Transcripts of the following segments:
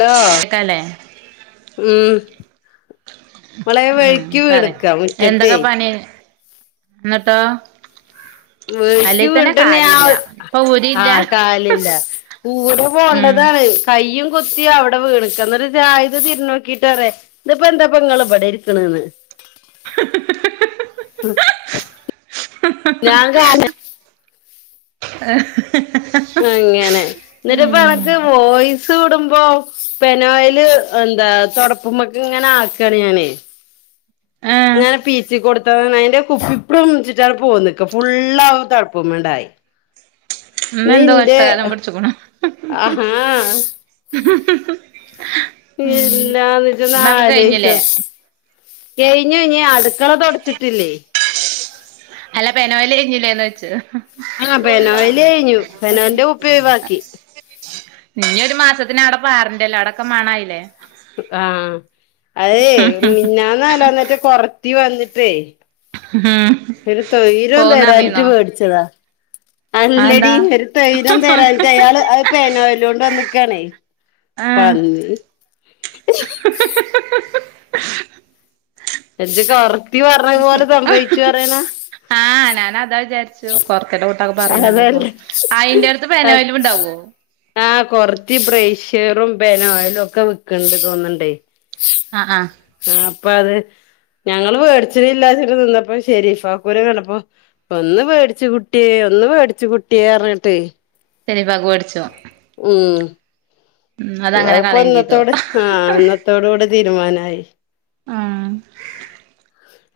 To കേക്കാല്ലേ ഉം മോളെ ഉം വഴുക്കി പറയ് കെടുക്ക മുറ്റത്തെ ഇന്നട്ടോ? വീക്ക് വീണ്ട്ന്ന ആ ഊരില്ല കാലില്ല കൂട് ഉം പോണ്ടതാണ് കയ്യും കു ത്തിഅവിടെ വീണക്ക. അന്ന്ട്ട് റായിദ് തിരിഞ്ഞു നോക്കീട്ട് പറേ ദ്പ്പെന്താപ്പ ങ്ങള് ഇബ്ടെ ഇരിക്കണേന്ന്. ഹ് ഹ് ഹ് ഹ് ഹ് ഹാ ഞാൻ കാല് [inaudible] ആഹ്ഹ് ഹ് അങ്ങനെ ന്ന്ട്ട് പ്പെടക്ക് വോയിസ് ത്ത് ടുമ്പോ പെനോയില് എന്താ തൊടപ്പ്മക്ക്ങ്ങനെ ആക്കാണ് ഞാനേ ഏഹ് അങ്ങനെ പീച്ചി കൊടുത്തതാണ് അയിന്റെ കുപ്പി പ്റുംച്ട്ടാണ് പോന്നിക്ക ഫുള്ളാവും തൊട പ്പ് മിണ്ടായി ഇന്ന് എന്തോ നിന്റെ കഷ്ടകാലം ഹ്... പിടിച്ച്ക്ക്ണു അഹാ ഹു ഹു ഹും ഹെ ഇല്ലാന്ന് ഇജ്ജ് ഒന്ന് ആലോയി ച്ചോക്ക് കയിഞ്ഞുയിഞ്ഞി അടുക്കള തുടച്ചിട്ടില്ലേയ് അല്ല പെനോയില് കഴിഞ്ഞിലേന്നൊ ച്. ഹ് ആ ഹ് പെനോയില് കഴിഞ്ഞു പെനോലിന്റെ കുപ്പി ഒഴിവാക്കി [inaudible] ഇഞ്ഞിയൊരു മാസത്തിന് ആടെ പാരണ്ടല്ലോ അവിടൊടൊക്കെ മണായില്ലേ. അ ആ അതേയ് മിഞ്ഞാന്നോ നാലാന്നെറ്റെ കൊറത്തി വന്നിട്ടേ മ് [inaudible] ഒരു തൊയ്ര്യോം തരാഞ്ഞിട്ട് വേ ടിച്ചതാ അതെന്താ അല്ലടി ഒരു തൊയ്രം തരാഞ്ഞിട്ട് അയാള് അത് പേനോയ്ലോണ്ട് വന്ന്ക്കാണേ ആഹ് പഞ് [inaudible] [unintelligible] ഇജ്ജ് കൊറത്തി പറഞ്ഞ പോലെസംഭവിച്ചു പറയാന ആ ഞാനതാ വിചാരിച്ചു [unintelligible] പർയ്ണണ്ടപ്പം അതല്ല അയിന്റെട്ത്ത് പെനോയ്ലുണ്ടാവോ ആഹ് കൊറതി ബ്രയിഷ്യറും പെനോയിലുംക്കെ വിക്കണ് ണ്ട് തോന്ന്ണ്ടേ അ ആ ആഹ് അപ്പത് ഞങ്ങള് വേടിച്ചിലില്ലാച്ചട്ട് നിന്നപ്പ ശെരീഫാക്കൂനെ കണ്ടപ്പൊ ഒന്ന് വേടിച്ചു കുട്ടിയേ ഒന്ന് വേടിച് കുട്ടിയേറഞ്ഞിട്ടേ ശരി ബാഗ് വേടിച്ചോ ഉം ആഹ് അതങ്ങനെ അതിപ്പ കളയും ഇന്നത്തോട് ചെയ്തു ഹാ ഇന്നത്തോടുടെ തീരുമാനായി ആ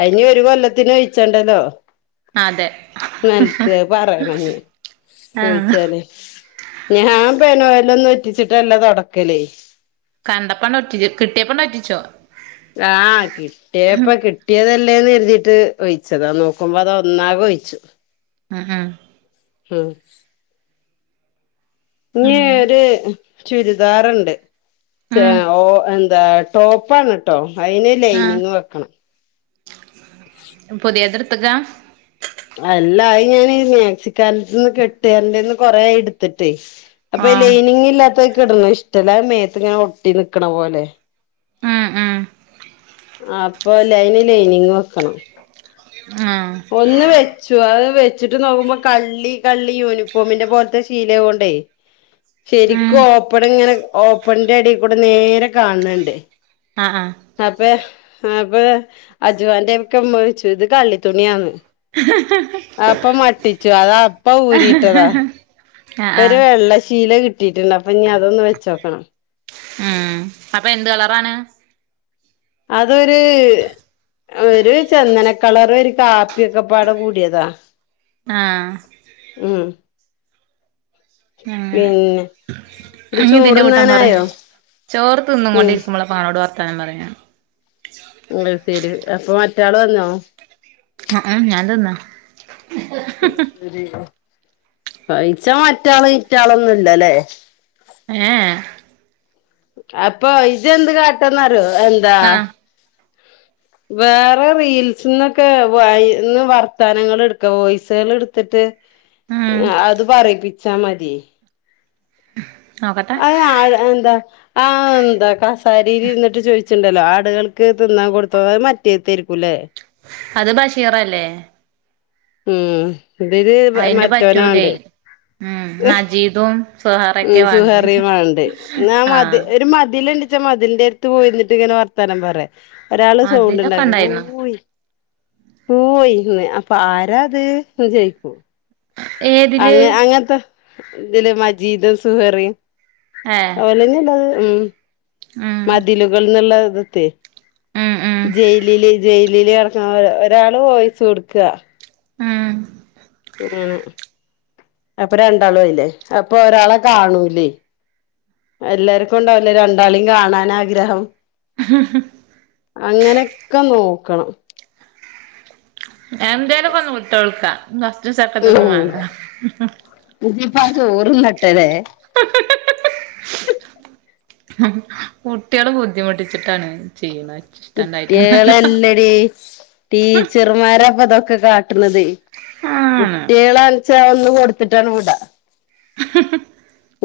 ആയ് ഇനിഒരു കൊല്ലത്തിന് ഒ യിച്ചണ്ടല്ലോ അതെ ന്നലത്തെ പറയണഞ്ഞി ആഹ് ചോയിച്ചാലേ ഞാൻ പെനോയിലൊന്നും ഒറ്റിച്ചിട്ടല്ല തൊടക്കല് കണ്ടപ്പണ്ടൊറ്റിച്ച് കിട്ടിയപ്പണ്ടൊറ്റിച്ചു അ ആ കിട്ടിയപ്പ കിട്ട് ട്ടിയതല്ലേന്ന് കരുതീട്ട് ഒയിച്ചതാ നോക്കുമ്പോ അതൊന്നാകെ ഒയിച്ചു ആ ആഹാ ഹ്.. ഇഞ്ഞി ഉം അങ്ങനെ ഒര് ചുരിദാറ്ണ്ട് താ ഉം ഓഎന്താ ടോപ്പാണ് ട്ടോ അയിന് ലൈനിങ്ങ് വെക്കണം പുതിയത്ട്ത്ത് ക്ക അല്ലായി ഞാനീ മാക്സിക്കാരന്റെ ട് ത്ത്ന്ന് കെട്ടേരന്റട്തന്ന് കൊറേയി ഇടുത്തിട്ടേ അപ്പൊ ആഹ് ലൈനിങ് ഇല്ലാത്തത് ക്ക് ഇടണ ഇഷ്ടല്ല. അത് മേത്ത് ഇങ്ങനെ ഒട്ടി നിക്കണ പോലെ ഉം ഉം ആപ്പൊ ലൈന് ലൈനിങ് വെക്കണം ആ.. ഒന്ന് വെച്ചു. അത് വെച്ചിട്ട് നോക്കുമ്പോ കള്ളി കള്ളി യൂണിഫോമിന്റെ പോൽത്തെ ശീല ആവ്വോണ്ടേയ് ഉം ശരിക്കും ഓപ്പൺ ഇങ്ങനെ, ഓപ്പൺന്റെ എടേകൂടെ നേരെ കാൺ ണ്‌ണ്ട് ആഹ് ആഹ് അപ്പൊ അപ്പൊ അജവാന്റെ ഒക്കെമ്മ ചോദിച്ചു ഇത് കള്ളിത്തുണിയാന്ന് അപ്പം മട്ടിച്ചു. അതപ്പം ഊരിട്ടതാ ആഹ് പ്പൊ ഒരു ആഹ് വെള്ള ശീല കിട്ടീട്ടുണ്ട്. അപ്പൊ ഇനി അതൊന്ന് വെച്ചോക്കണം. ആഹ് അപ്പൊ എന്ത് കളറാണ് അതൊര് ഒരു ചന്ദനക്കളർ ഒരു കാപ്പിയൊക്കെപാടെ കൂടിയതാ ആഹ് ഉം അങ്ങനെ. പിന്നെ ഇത് അ ന്നി തിന്റെ കൂട്ടം പറയ്. ചോറുണ്ണാനായോ ചോറ് ഉം തിന്നുംകൊണ്ടിരിക്കുമ്പള ഇപ്പാനോട് വർത്താനം പറയാ അയ്സരി അപ്പോ മറ്റാള് വന്നോ? ആഹ് ഞാൻ തിന്നാ പൈച്ച മറ്റാള് ഇറ്റാളൊന്നുംല്ല ലേ ഏഹ് ഏഹ് അപ്പൊ ഇജെന്ത് കാട്ടാന്നറിയോ എന്താ ആഹ് വേറെ റീൽസ്ന്നൊക്കെ വയ് ന്ന് വർത്താനങ്ങള്ട്ക്ക. വോയ്സേള്ട്ത്ത്ട്ട് ഉം അത് പറയിപ്പിച്ചാ മതി നോക്കട്ടെ അത് ആ എന്താ ആഹ് ന്താ കസാരയിൽ ഇരുന്നിട്ട് ചോയ്ച്ച്ണ്ടല്ലോ ആട്കൾക്ക് തിന്നാൻ കൊടുത്തോന്ന്. അത് മറ്റേത്തേയ്ര്ക്കു ലേ.. അത് ബഷീറല്ലേ? ഉം ഇതില് അയിന്റെ മറ്റോന പറ്റൂലേ വേണ്ടേ ഉം നജീദും സുഹാറൊക്കെ വാണ്ട് സുഹറി മാണ്ടേ ന്നാ ആഹ് മതി ഒരു മതില്ണ്ട് ഇജ്ജ് മതിലിന്റെ അടുത്ത് പോയിന്നിട്ട് ഇങ്ങനെ വർത്താനം പറയ് ഒരാള് സൗണ്ട് അതിലൊക്കെ ഉണ്ടാക്ക കൂയി ഉണ്ടായിരുന്നു കൂയി കൂയിന്ന് അപ്പൊ ആരാത് എന്ന് ചോദിക്കും ഏതില് അങ്ങ അങ്ങൻത്തെ തില് മജീദും സുഹറിയും ഏഹ് ഓലന്നെല്ലത് ഉം ഉം മതിലുകൾന്ന്ള്ളത് ത്തെയ് ഉം ഉം ജയിലില് ജയിലില് കിടക്കാ ഒരാളെ വോയിസ് കൊടുക്കുക ആഹ് അങ്ങനെ. അപ്പൊ രണ്ടാളും ആയിലേ.. അപ്പൊ ഒരാളെ കാണൂലെയ് എല്ലാര്ക്കും ഉണ്ടാവൂലേ രണ്ടാളിം കാണാനാഗ്രഹം [unintelligible] അങ്ങനെക്കെ നോക്കണം എന്തേലും ഒക്കെ ഒന്ന് വിട്ടൊട്ക്ക. ഫസ്റ്റും സെക്കൻഡൊന്നും വേണ്ട ഇനിപ്പ ആ ചോറ്ന്നട്ട ലേ [unintelligible] കുട്ട്യള് ബുദ്ധിമുട്ടിച്ചിട്ടാണ് ചെയ്യണേ കുട്ട്യേളല്ലടീ... ടീച്ചർമാരാപ്പൊതൊക്കെ കാട്ട്ണതെയ് ആണ് കുട്യേളാൺച്ചാ ഒന്ന് കൊടുത്തിട്ടാണ്ട് വിട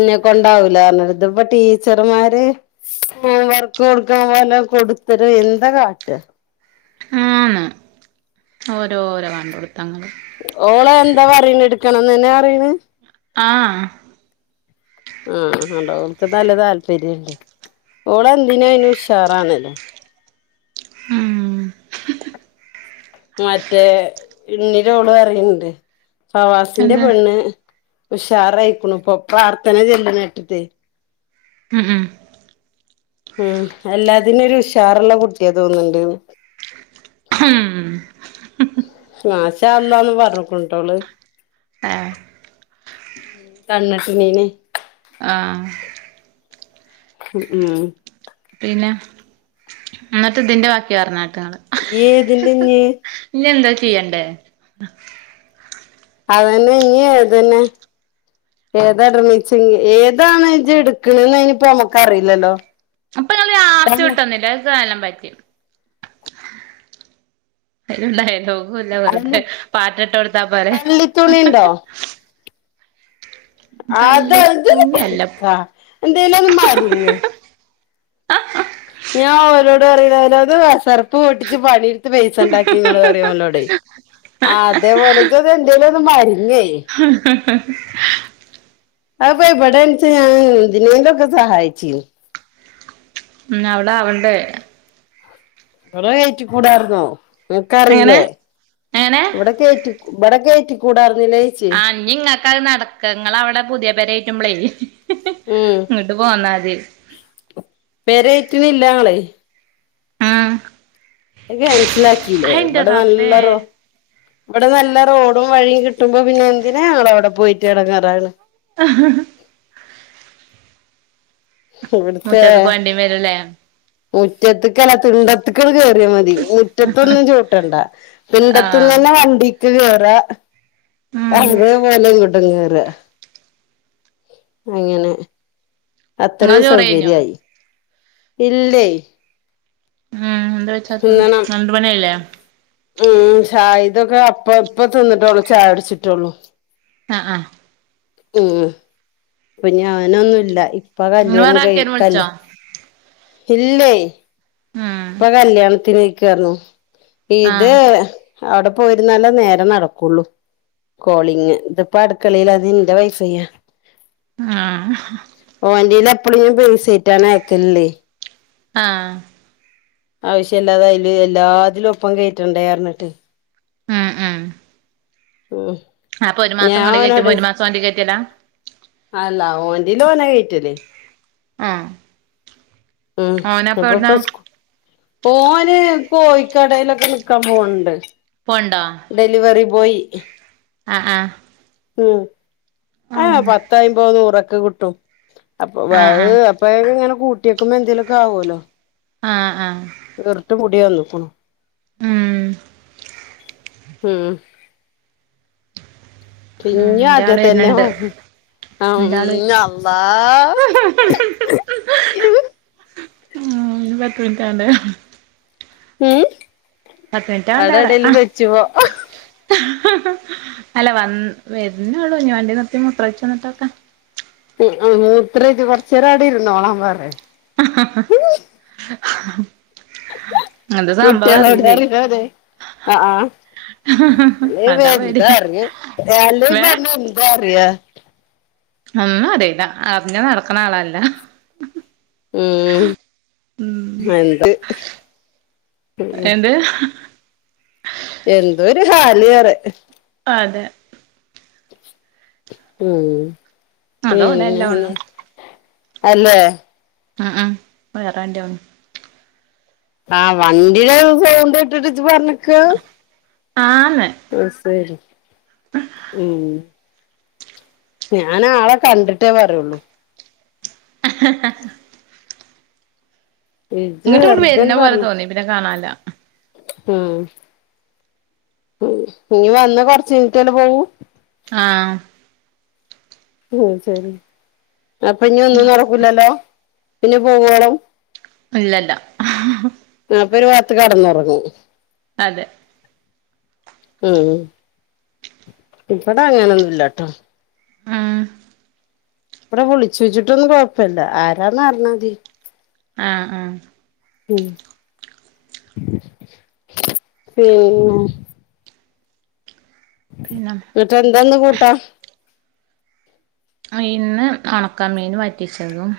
ഇനെക്കെണ്ടാവൂല ഇതിപ്പ ടീച്ചർമാര് ഹോംവർക്ക് കൊടുക്കാൻ പോലെ കൊടുത്തരും എന്താ കാട്ട ആഹ് അ ഓരോഓരോ കണ്ടുപിടുത്തങ്ങള് ഓള് എന്താ പറിണ്. ഇട്ക്കണം ന്നെന്നേ പറിണ് ആഹ് ആഹ കണ്ടോ, ഓൾക്ക് നല്ല താല്പര്യണ്ട്. ഓൾ എന്തിനും അയ്നുഷാറാണല്ലോ ഉം മറ്റേ ഇണ്ണി ലോള് പറയണ്ട് ഫവാസിന്റെ എന്ത് പെണ്ണ് ഉഷാറായിക്കണു പ്പം പ്രാർത്ഥന ചെല്ലുന്ന കേട്ടിട്ട് ഉമ് ഉമ് ഉമ് എല്ലാത്തിനും ഒരു ഉഷാറുള്ള കുട്ടിയാ തോന്നുൻണ്ട് ഉം മാശ അള്ളാന്ന്പറഞ്ഞക്കണ്ട്ടോ അവള് ഏഹ് ആഹ് കണ്ണട്ടി നയിനെ ആഹ് ഉംഉം പിന്നെ എന്നിട്ട് ഇതിന്റെ ബാക്കി പറഞ്ഞാട്ടങ്ങള് ഏതിന്റെ ഞ്ഞി ഇഞ്ഞി എന്താ ചെയ്യണ്ടേ അതന്നെ ഇഞ്ഞീഅതന്നെ ഏതാ ഇടണീച്ചിഏതാണ് എടുക്കണന്ന് അതിനിയിപ്പ നമ്മക്ക് അറിയില്ലല്ലോ അപ്പൊ ഞങ്ങള് തന്നെ [unintelligible] പറ്റി അല്ല കള്ളിത്തുണി [unintelligible] ഉണ്ടോ അത അത് കള്ളിത്തൂണി അല്ല പോയിക്കാ എന്തല്ല മാറി ഞാൻ ഓരോട് പറയിയാലും അത് വസർപ്പ് പൊട്ടിച്ച് പണി പൈസ ഉണ്ടാക്കി നിങ്ങ അറിയല്ലോടെ അതേപോലെത് എന്തേലും ത് മരിങ്ങേ ആ ഹഹ അവ് വടെ ൻച ഞാൻ എന്തിനെ കെ സഹായിചിനി ഉം ന്നാ അവൾ അവൾടെ ഇവിടെ കേറ്റിക്കൂടായിരുന്നോ എങ്ങനെ നിനക്കറിയില്ലേ എങ്ങനെ ഇവിടെ കേറ്റി ഇവട കെറ്റി കൂടായിരുന്നില്ലേ ച്ചി ഇനി ഇങ്ങക്ക് നടക്ക ങ്ങളവിടെ പുതിയ പെര കിട്ടു മ്പോളേ ഇങ്ങോട്ട് പോന്നാതി പേരഏറ്റിനഇല്ലാ ഞങ്ങള് ഉം അത് ക്യാൻസലാക്കിയില്ലേ അയിന്റെ ഇവിടെ റബ്ബേ നല്ലറോ ഇവിടെ നല്ല റോഡും വഴിയും കിട്ടുമ്പോ പിന്നെ എന്തിനാ ഞങ്ങ അവിടെ പോയിട്ട് കിടങ്ങാറാണ് ആ [inaudible] ഇവിടുത്തെ മുറ്റത്ത്ക്ക് വണ്ടിം വരുംല്ലേ മുറ്റത്തക്കല്ല തിണ്ടം [unintelligible] കേറിയാ മതി മുറ്റത്തൊന്നും ചൗട്ടണ്ട ആഹ് തിണ്ടത്തന്നെ വണ്ടിക്ക് കേറാ ഉം അതപോലെ [unintelligible] അങ്ങനെ ഇങ്ങളെ അത്രയും ചോറെയ്ഞ്ഞോ സൗകര്യായി ഇല്ലേ ഉമ് എന്താചത്തെ [unintelligible] ല്ലേ ഉ ഷാഹി തൊക്കെ അപ്പ അപ്പ തിന്നിട്ട്ടുള്ളൂ ചായകുടിച്ചിട്ടുള്ളൂ ആഹ് ആഹ് ഉമ് പി ഞാനൊന്നുല്ല ഇപ്പ ഇങ്ങള് കല്യാണം വേറെ ആർക്കേലും വിളിച്ചോ കയ്കലൊ ഇല്ലേ ഉം ഇപ്പ കല്യാണത്തിന്ക്ക്ന്നു ഇത് ആഹ് അവിടെ പോയിരുന്നല്ല നേര നടക്കുള്ളു കോളിങ് ഇത് പാട്ക്കളയില അത ഇന്റെ വൈഫൈ ആഹ് ഓൻന്റെൽ എപ്പഴും ബേസെന്റാണ് അയക്കല്ല് ആഹ് ആവശ്യം ഇല്ലാതായാലും എല്ലാതിലും ഒപ്പം കേറ്റണ്ടേ പർഞ്ഞിട്ട് ഉമ് ഉമ് ഓഹ് അപ്പൊ ഒരു മാസം നിങ്ങള് കയറ്റുമ്പോ ഒരു മാസം വണ്ടി കയറ്റൂല അല്ല ഓന്റെൽ ഓന കേറ്റൽ ആഹ് ഉം ഓനപ്പ എവിടുന്നാ അപ്പപ്പൊ സ് ഓന് കോഴിക്കടയിലൊക്കെ നിക്കാൻ പോവണ്ട് പോവുണ്ടോ ഡെലിവറി ബോയ് ആഹ ആഹ ഉം ആഹ് പത്തോ അയ്മ്പതോ നൂറൊക്കെ കിട്ടും അപ്പൊ ആഹ് അത് ആഹ് അപ്പ ഇങ്ങനെ കൂട്ടിവെയ്ക്കുമ്പോ എന്തേലുമൊക്കെ ആവുമല്ലോ ആഹ ആഹ [unintelligible] മുടിയെ ഉള്ളു ഇപ്പൊ ഉംമ് ഉംമ് ഉം പിന്നിം ആദ്യ ഇന്റാള് തന്നെ വര്ന്ണ്ട് ആ ഉം ഇന്റാള് അള്ളാ ഉമ് [unintelligible] പത്ത് [inaudible] മിനിറ്റാവണ്ട പറയാ ആടെടേലും വെച്ചുവോ അല്ല വ വരുന്നോള്ളൂ ഞ് വണ്ടി നിർത്തി മുത്രഒയിച്ചു വന്നിട്ടനോക്കാം മൂത്രയിച് കുറച്ചേരം അവിടെ ഇരുന്നോളാം പറയും ഹ് ഹ് കുട്ടിയളോട് [unintelligible] അ ആഹ് അല്ലെ പിന്നെ അതാ പേടി ന്താ അറിയ അല്ലേ വേ പിന്നെ എന്താ അറിയ ഒന്നും അറീല അർഞ്ഞ നടക്ക്ണ ആളല്ല ഉം എന്ത് ഉം ഇത് എന്തോ ഒരു ഹാല് അറെ അതെ ഉമ് അതോലെ എല്ലാ പിന്നെ ഒണ്ണും അല്ലേ അ അ [unintelligible] ആഹ് വണ്ടിയുടെ സൗണ്ട് കെട്ടീട്ട് ജ്ജ് പറഞ്ക്കാ ആന്ന് അത് ശരി ഉമ് ഞാൻ ആളെ കണ്ടിട്ടേ പറയൊള്ളൂ ഹ ഹ ഇജ്ജ് ഇങ്ങോട്ട് ഇങ്ങോട്ട് വെറുതെ ആണ് വരുന്ന പോലെ പറയും തോന്നി പിന്നെ കാണാല്ല ഉംമ് ഇനി വന്ന കൊറച്ച് കയിഞ്ഞിട്ട് പോകൂമ് ആഹ ഉമ് ശരി അപ്പൊ ഇനി ഒന്നും നടക്കില്ലല്ലോ പിന്നെ പോവോളും ഇല്ലല്ല അപ്പൊ ഒരു ഭാഗത്ത് കടന്നുറങ്ങും അതെ ഉംമ് ഇവിടെ അങ്ങനൊന്നും ഇല്ലട്ടോ ആഹ ഇവിടെ വിളിച്ചു ചോച്ചിട്ടൊന്നും കുഴപ്പില്ല ആരാന്ന് പറഞ്ഞാ മതി ആഹ് ആഹ് ഹമ് ഉമ് പിന്നെ ന്നട്ട് എന്താന്ന് കൂട്ടാൻ ഇന്ന് ഉണക്കാമീന് വറ്റിച്ചതും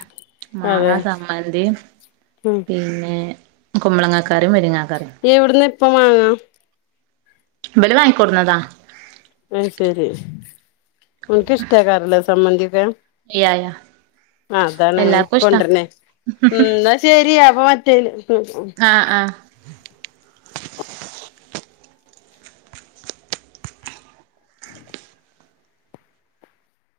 മാങ്ങ അതെ സമ്മന്തി ഉം പിന്നെ കുമ്പളങ്ങ കറിയും മുരിങ്ങക്കറിയും എവിടുന്നെ ഇപ്പം മാങ്ങാ ബല് വാങ്ങിക്കൊടുന്നതാ അയ്ശരി. അൻക്ക്ഷ്ടാക്കാരല്ലേ സംമ്മന്തി ക്കെ ഇയായ അതാണ് എല്ലാർക്കും ഇഷ്ടാ കൊണ്ടെര്നെ ഇന്നാ ശെ ശെരിയാ അപ്പ മറ്റേൽ ആ ആ